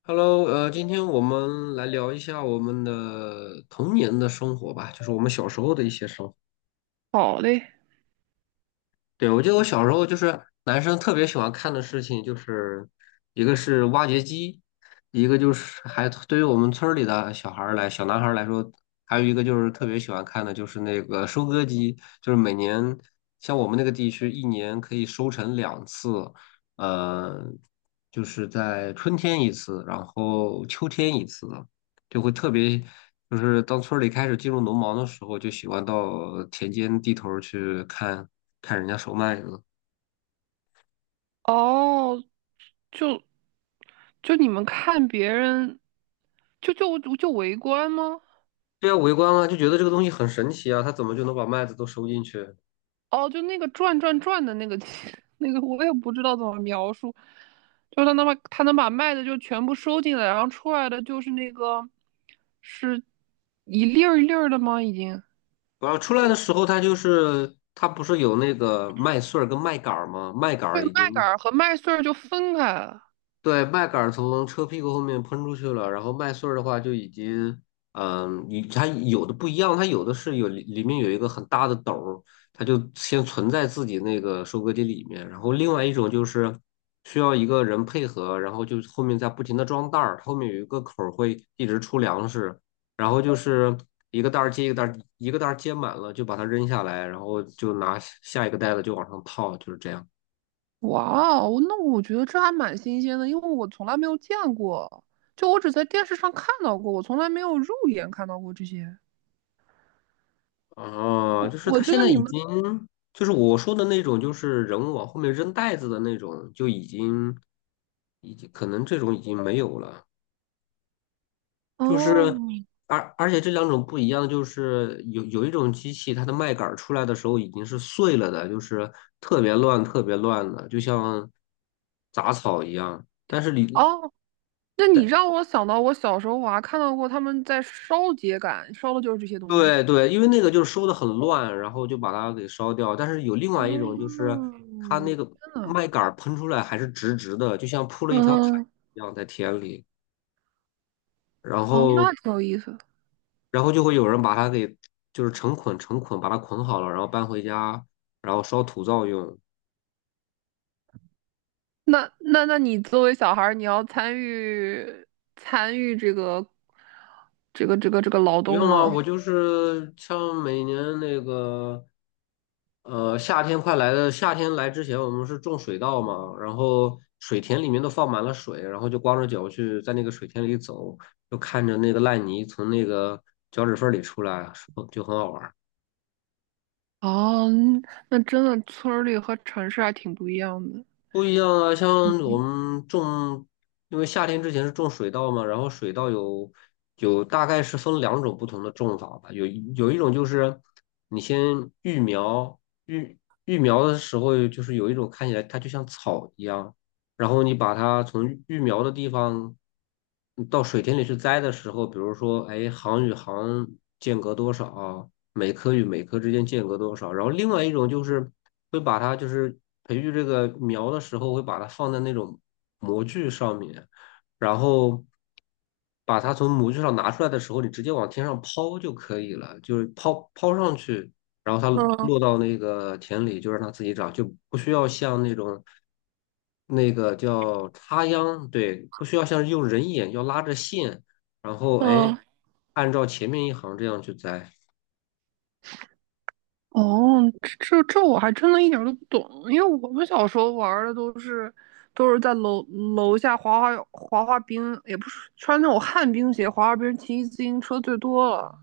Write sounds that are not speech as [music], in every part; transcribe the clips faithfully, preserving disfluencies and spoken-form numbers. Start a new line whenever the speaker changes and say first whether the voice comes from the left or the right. left: Hello，呃，今天我们来聊一下我们的童年的生活吧，就是我们小时候的一些生活。
right: 好嘞，
left: 对，我记得我小时候就是男生特别喜欢看的事情，就是一个是挖掘机，一个就是还对于我们村儿里的小孩儿来，小男孩儿来说，还有一个就是特别喜欢看的就是那个收割机，就是每年像我们那个地区一年可以收成两次，呃，就是在春天一次，然后秋天一次。就会特别，就是当村儿里开始进入农忙的时候，就喜欢到田间地头儿去看看人家收麦子。
right: 哦，就就你们看别人，就就就围观吗？
left: 对啊，围观啊，就觉得这个东西很神奇啊，他怎么就能把麦子都收进去？
right: 哦，就那个转转转的那个 [laughs] 那个，我也不知道怎么描述，就他能把他能把麦子就全部收进来，然后出来的就是那个是一粒儿一粒儿的吗？已经
left: 然后出来的时候，他就是他不是有那个麦穗儿跟麦秆儿吗？麦秆儿
right: 对，
left: 已经
right: 麦秆儿和麦穗儿就分开了。
left: 对，麦秆儿从车屁股后面喷出去了，然后麦穗儿的话就已经，嗯，你它有的不一样，它有的是有里里面有一个很大的斗儿，它就先存在自己那个收割机里面，然后另外一种就是需要一个人配合，然后就后面再不停的装袋儿，后面有一个口儿会一直出粮食，然后就是一个袋儿接一个袋儿，一个袋儿接满了就把它扔下来，然后就拿下一个袋子就往上套，就是这样。
right: 哇哦，那我觉得这还蛮新鲜的，因为我从来没有见过，就我只在电视上看到过，我从来没有肉眼看到过这些。
left: 哦，就是
right: 我
left: 他
right: 觉
left: 现
right: 得
left: 在
right: 你
left: 已
right: 们。
left: 经，就是我说的那种，就是人物往后面扔袋子的那种，就已经，已经可能这种已经没有了。就
right: 哦
left: 是，而而且这两种不一样，就是有有一种机器，它的麦秆儿出来的时候已经是碎了的，就是特别乱、特别乱的，就像杂草一样。但是你，
right: 哦，那你
left: 但
right: 让我想到我小时候我还看到过他们在烧秸秆，烧的就是这些东西吧？
left: 对对，因为那个就是收的很乱，然后就把它给烧掉。但是有另外一种，就是它那
right: 嗯，
left: 个
right: 天呐。
left: 麦秆儿喷出来还是直直的，就像铺了一条毯
right: 嗯，
left: 一样在田里。然
right: 哦，
left: 后，
right: 那挺有意思的。
left: 然后就会有人把它给就是成捆成捆把它捆好了，然后搬回家，然后烧土灶用。
right: 那那那你作为小孩儿，你要参与参与这个这个这个这个
left: 不
right: 劳动
left: 用啊，
right: 吗？
left: 我就是像每年那个，呃，夏天快来的，夏天来之前，我们是种水稻嘛，然后水田里面都放满了水，然后就光着脚去在那个水田里走，就看着那个烂泥从那个脚趾缝里出来，就很好玩。
right: 哦，那真的村儿里和城市还挺不一样的。
left: 不一样啊，像我们种，因为夏天之前是种水稻嘛，然后水稻有有大概是分两种不同的种法吧，有一有一种就是你先育苗，育育苗的时候就是有一种看起来它就像草一样，然后你把它从育育苗的地方到水田里去栽的时候，比如说哎行与行间隔多少，每棵与每棵之间间隔多少。然后另外一种就是会把它就是培育这个苗的时候，会把它放在那种模具上面，然后把它从模具上拿出来的时候，你直接往天上抛就可以了，就是抛抛上去，然后它
right: 嗯。
left: 落到那个田里就让它自己长，就不需要像那种。那个叫插秧，对，不需要像是用人眼要拉着线，然后哎，
right: 嗯，
left: 按照前面一行这样去栽。
right: 哦，这这我还真的一点儿都不懂，因为我们小时候玩儿的都是都是在楼楼下滑滑滑滑冰，也不是穿那种旱冰鞋滑滑冰，骑自行车最多了。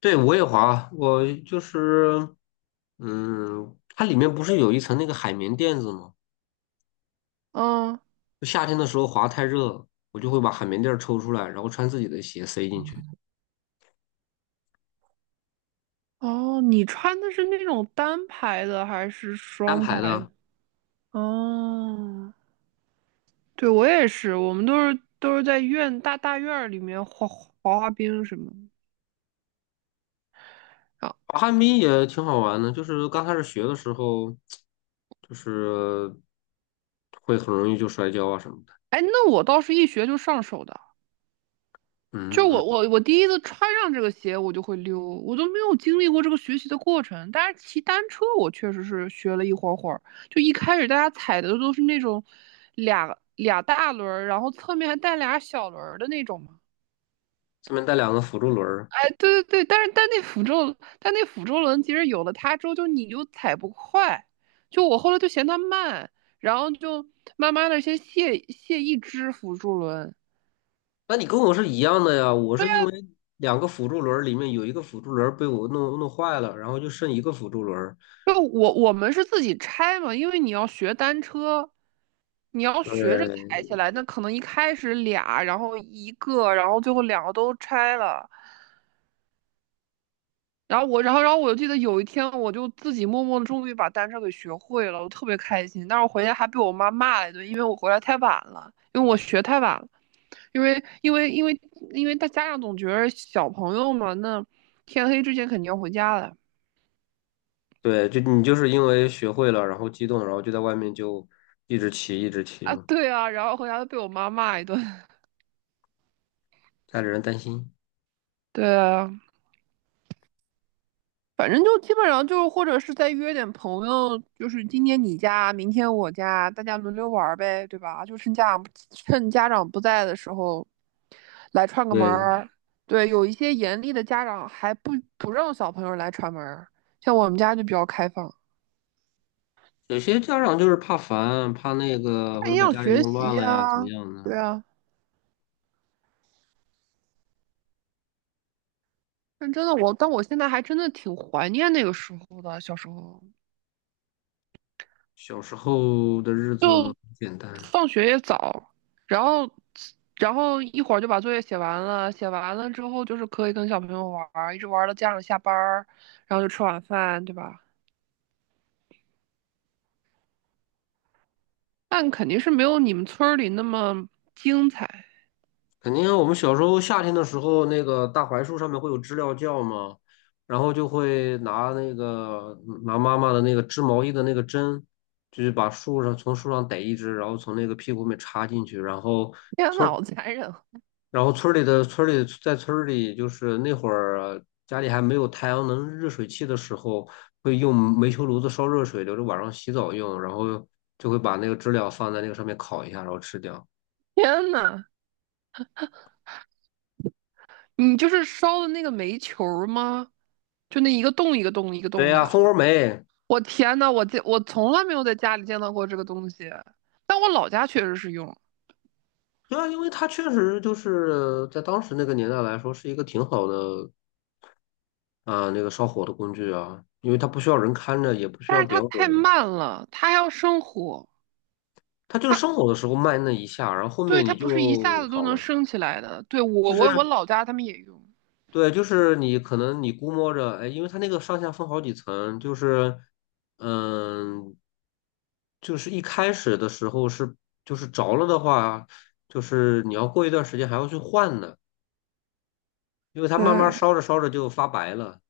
left: 对，我也滑啊，我就是，嗯，它里面不是有一层那个海绵垫子吗？
right: 嗯，
left: 就夏天的时候滑太热了我就会把海绵垫儿抽出来，然后穿自己的鞋塞进去，
right: 哦，你穿的是那种单排的还是
left: 单
right: 双
left: 排
right: 排的？
left: 的。
right: 哦，对，我也是，我们都是都是在院大大院儿里面滑滑滑冰什么的。啊。
left: 滑旱冰也挺好玩的，就是刚开始学的时候，就是会很容易就摔跤啊什么的。
right: 哎，那我倒是一学就上手的。就
left: 嗯，
right: 我我我第一次穿上这个鞋，我就会溜，我都没有经历过这个学习的过程。但是骑单车，我确实是学了一会儿会儿。就一开始大家踩的都是那种俩俩大轮儿，然后侧面还带俩小轮儿的那种嘛。
left: 上面带两个辅助轮儿，
right: 哎，对对对，但是但那辅助但那辅助轮其实有了它之后，就你就踩不快。就我后来就嫌它慢，然后就慢慢的先卸卸一只辅助轮。
left: 那你跟我是一样的呀，我是因为两个辅助轮儿里面有一个辅助轮儿被我弄弄坏了，然后就剩一个辅助轮儿。
right: 就我我们是自己拆嘛，因为你要学单车，你要学着抬起来，那可能一开始俩，然后一个，然后最后两个都拆了。然后我，然后，然后我就记得有一天，我就自己默默的终于把单车给学会了，我特别开心。但是我回家还被我妈骂了一顿，因为我回来太晚了，因为我学太晚了，因为因为因为因为大家长总觉得小朋友嘛，那天黑之前肯定要回家的。
left: 对，就你就是因为学会了，然后激动，然后就在外面就一直骑，一直骑
right: 啊，
left: 嘛，
right: 对啊，然后回家就被我妈骂一顿。
left: 家里人担心。
right: [laughs] 对啊。反正就基本上就是，或者是再约点朋友，就是今天你家，明天我家，大家轮流玩儿呗，对吧？就趁家趁家长不在的时候来串个门
left: 对，
right: 儿。对，有一些严厉的家长还不不让小朋友来串门儿，像我们家就比较开放，
left: 有些家长就是怕烦，怕那个或
right: 看
left: 者
right: 营
left: 把
right: 养
left: 家里
right: 学
left: 弄
right: 习
left: 乱了呀，怎么
right: 呀、
left: 样呢？
right: 对啊。但真的我，但我现在还真的挺怀念那个时候的小时候。
left: 小时候的日子很简单，
right: 放学也早，然后然后一会儿就把作业写完了，写完了之后就是可以跟小朋友玩儿一直玩儿到家长下班儿然后就吃晚饭，对吧？但肯定是没有你们村儿里那么精彩。
left: 肯定我们小时候夏天的时候，那个大槐树上面会有知了叫嘛，然后就会拿那个拿妈妈的那个织毛衣的那个针，就是把树上从树上逮一只，然后从那个屁股里面插进去，然后。
right: 天呐，好残忍！
left: 然后村儿里的村儿里在村儿里，就是那会儿家里还没有太阳能热水器的时候，会用煤球炉子烧热水，留着晚上洗澡用，然后就会把那个知了放在那个上面烤一下，然后吃掉。
right: 天呐，你就是烧的那个煤球儿吗？就那一个洞一个洞一个
left: 对
right: 洞
left: 呀，
right: 的。
left: 蜂窝煤，
right: 我天呐，我见我从来没有在家里见到过这个东西，但我老家确实是用，
left: 对啊，因为它确实就是在当时那个年代来说是一个挺好的啊、那个烧火的工具啊，因为它不需要人看着，也不需
right: 但
left: 要
right: 是
left: 点
right: 它太
left: 火，
right: 慢了，它还要生火，
left: 它就
right: 它
left: 是生火的时候慢那一下，然后后
right: 对，
left: 面
right: 它
left: 你
right: 不是一下
left: 就
right: 子都
left: 好
right: 能
left: 了。
right: 升起来的。对，
left: 就
right: 我
left: 是
right: 我我老家他们也用。
left: 对，就是你可能你估摸着，哎，因为它那个上下分好几层，就是，嗯，就是一开始的时候是就是着了的话，就是你要过一段时间还要去换呢，因为它慢慢
right: 对，
left: 烧着烧着就发白了。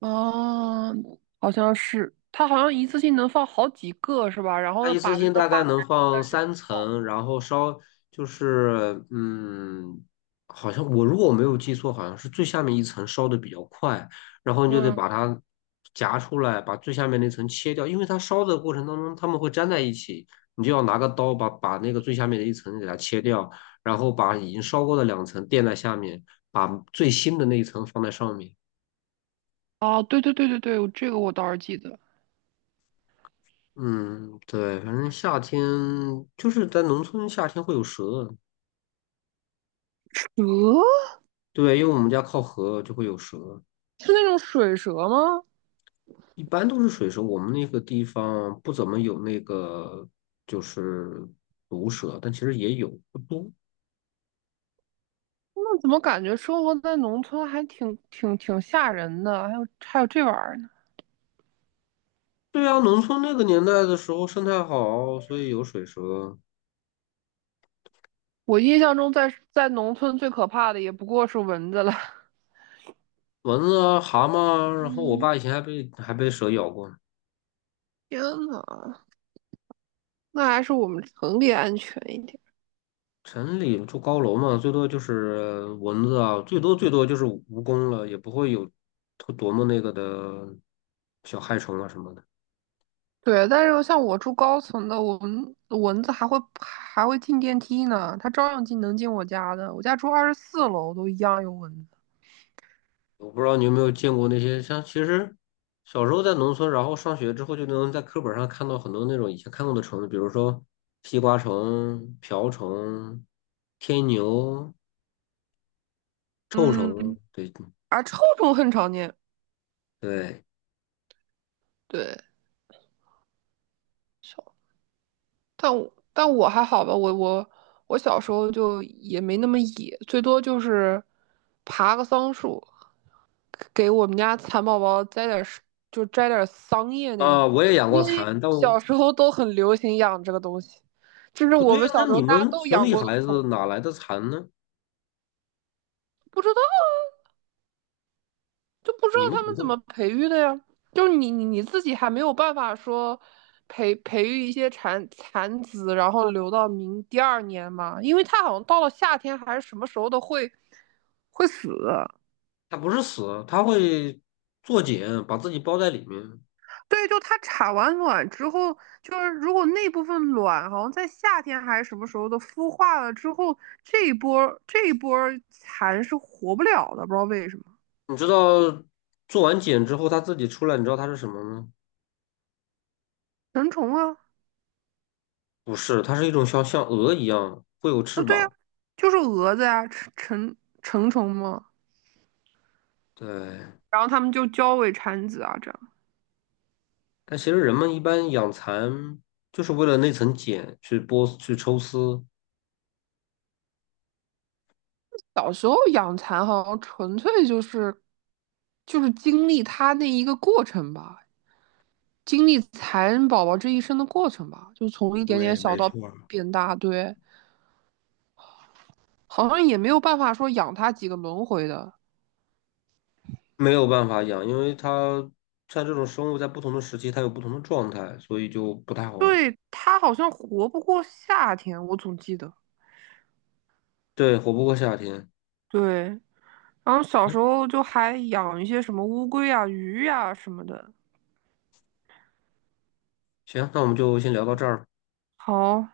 right: 哦，好像是，它好像一次性能放好几个是吧？然
left: 它
right: 后
left: 一次
right: 把那
left: 性
right: 个
left: 大概
right: 发牌
left: 能放三层，然后烧就是嗯，好像我如果我没有记错，好像是最下面一层烧的比较快，然后
right: 的。
left: 你就得把
right: 嗯，
left: 它夹出来，把最下面那层切掉，因为它烧的过程当中它们会粘在一起，你就要拿个刀把把那个最下面的一层给它切掉，然后把已经烧过的两层垫在下面，把最新的那一层放在上面。
right: 啊，对对对对对，这个我倒是记得。
left: 嗯，对，反正夏天就是在农村，夏天会有蛇。
right: 蛇
left: 对，因为我们家靠河就会有蛇，
right: 是那种水蛇吗？
left: 一般都是水蛇。我们那个地方不怎么有那个就是毒蛇，但其实也有，不多。
right: 那怎么感觉生活在农村还挺挺挺吓人的？还有还有这玩意儿呢？
left: 对啊，农村那个年代的时候生态好，所以有水蛇、
right: 我印象中在在农村最可怕的也不过是蚊子了。
left: 蚊子啊、蛤蟆啊然后我
right: 嗯，
left: 爸以前还被还被蛇咬过。
right: 天呐，那还是我们城里安全一点。
left: 城里住高楼嘛，最多就是蚊子啊，最多最多就是蜈蚣了，也不会有多多么那个的小害虫啊什么的。
right: 对，但是像我住高层的，我们蚊子还会还会进电梯呢，它照样进能进我家的。我家住二十四楼，都一样有蚊子。
left: 我不知道你有没有见过那些像，其实小时候在农村，然后上学之后就能在课本上看到很多那种以前看过的虫子，比如说西瓜虫、瓢虫、天牛、臭虫，
right: 嗯，
left: 对
right: 啊，臭虫很常见。
left: 对
right: 对，少，但我但我还好吧，我我我小时候就也没那么野，最多就是爬个桑树。给我们家蚕宝宝摘点儿，就摘点儿桑叶那种，
left: 啊，我也养过
right: 因为
left: 蚕，但我
right: 小时候都很流行养这个东西，这是
left: 不
right: 我
left: 对
right: 们
left: 啊，那
right: 小时候
left: 你
right: 大家
left: 们
right: 都
left: 城
right: 养
left: 里
right: 过的
left: 孩
right: 宠
left: 子
right: 物。
left: 哪来的蚕呢？
right: 不知道，就不知道
left: 你们
right: 他
left: 怎么
right: 们怎么
left: 会？
right: 培育的呀，就是你你你自己还没有办法说培培育一些蚕蚕子，然后留到明第二年嘛，因为它好像到了夏天还是什么时候都会会死。
left: 它不是死，它会做茧，把自己包在里面。
right: 对，就它产完卵之后，就是如果那部分卵好像在夏天还是什么时候的孵化了之后，这一波这一波蚕是活不了的，不知道为什么。
left: 你知道做完茧之后它自己出来，你知道它是什么吗？
right: 成虫啊，
left: 不是，它是一种像像鹅一样会有翅
right: 对呀、啊，
left: 膀。
right: 就是蛾子呀、成成成虫嘛。
left: 对，
right: 然后它们就交尾产子啊，这样。
left: 但其实人们一般养蚕就是为了那层茧去剥去抽丝，
right: 小时候养蚕好像纯粹就是就是经历它那一个过程吧，经历蚕宝宝这一生的过程吧，就从一点点
left: 对，
right: 小
left: 没
right: 到
left: 错儿
right: 变大，对。好像也没有办法说养它几个轮回的。
left: 没有办法养，因为它像这种生物在不同的时期它有不同的状态，所以就不太好，
right: 对，它好像活不过夏天，我总记得。
left: 对，活不过夏天。
right: 对，然后小时候就还养一些什么乌龟啊、鱼啊什么的。
left: 行，那我们就先聊到这儿。
right: 好，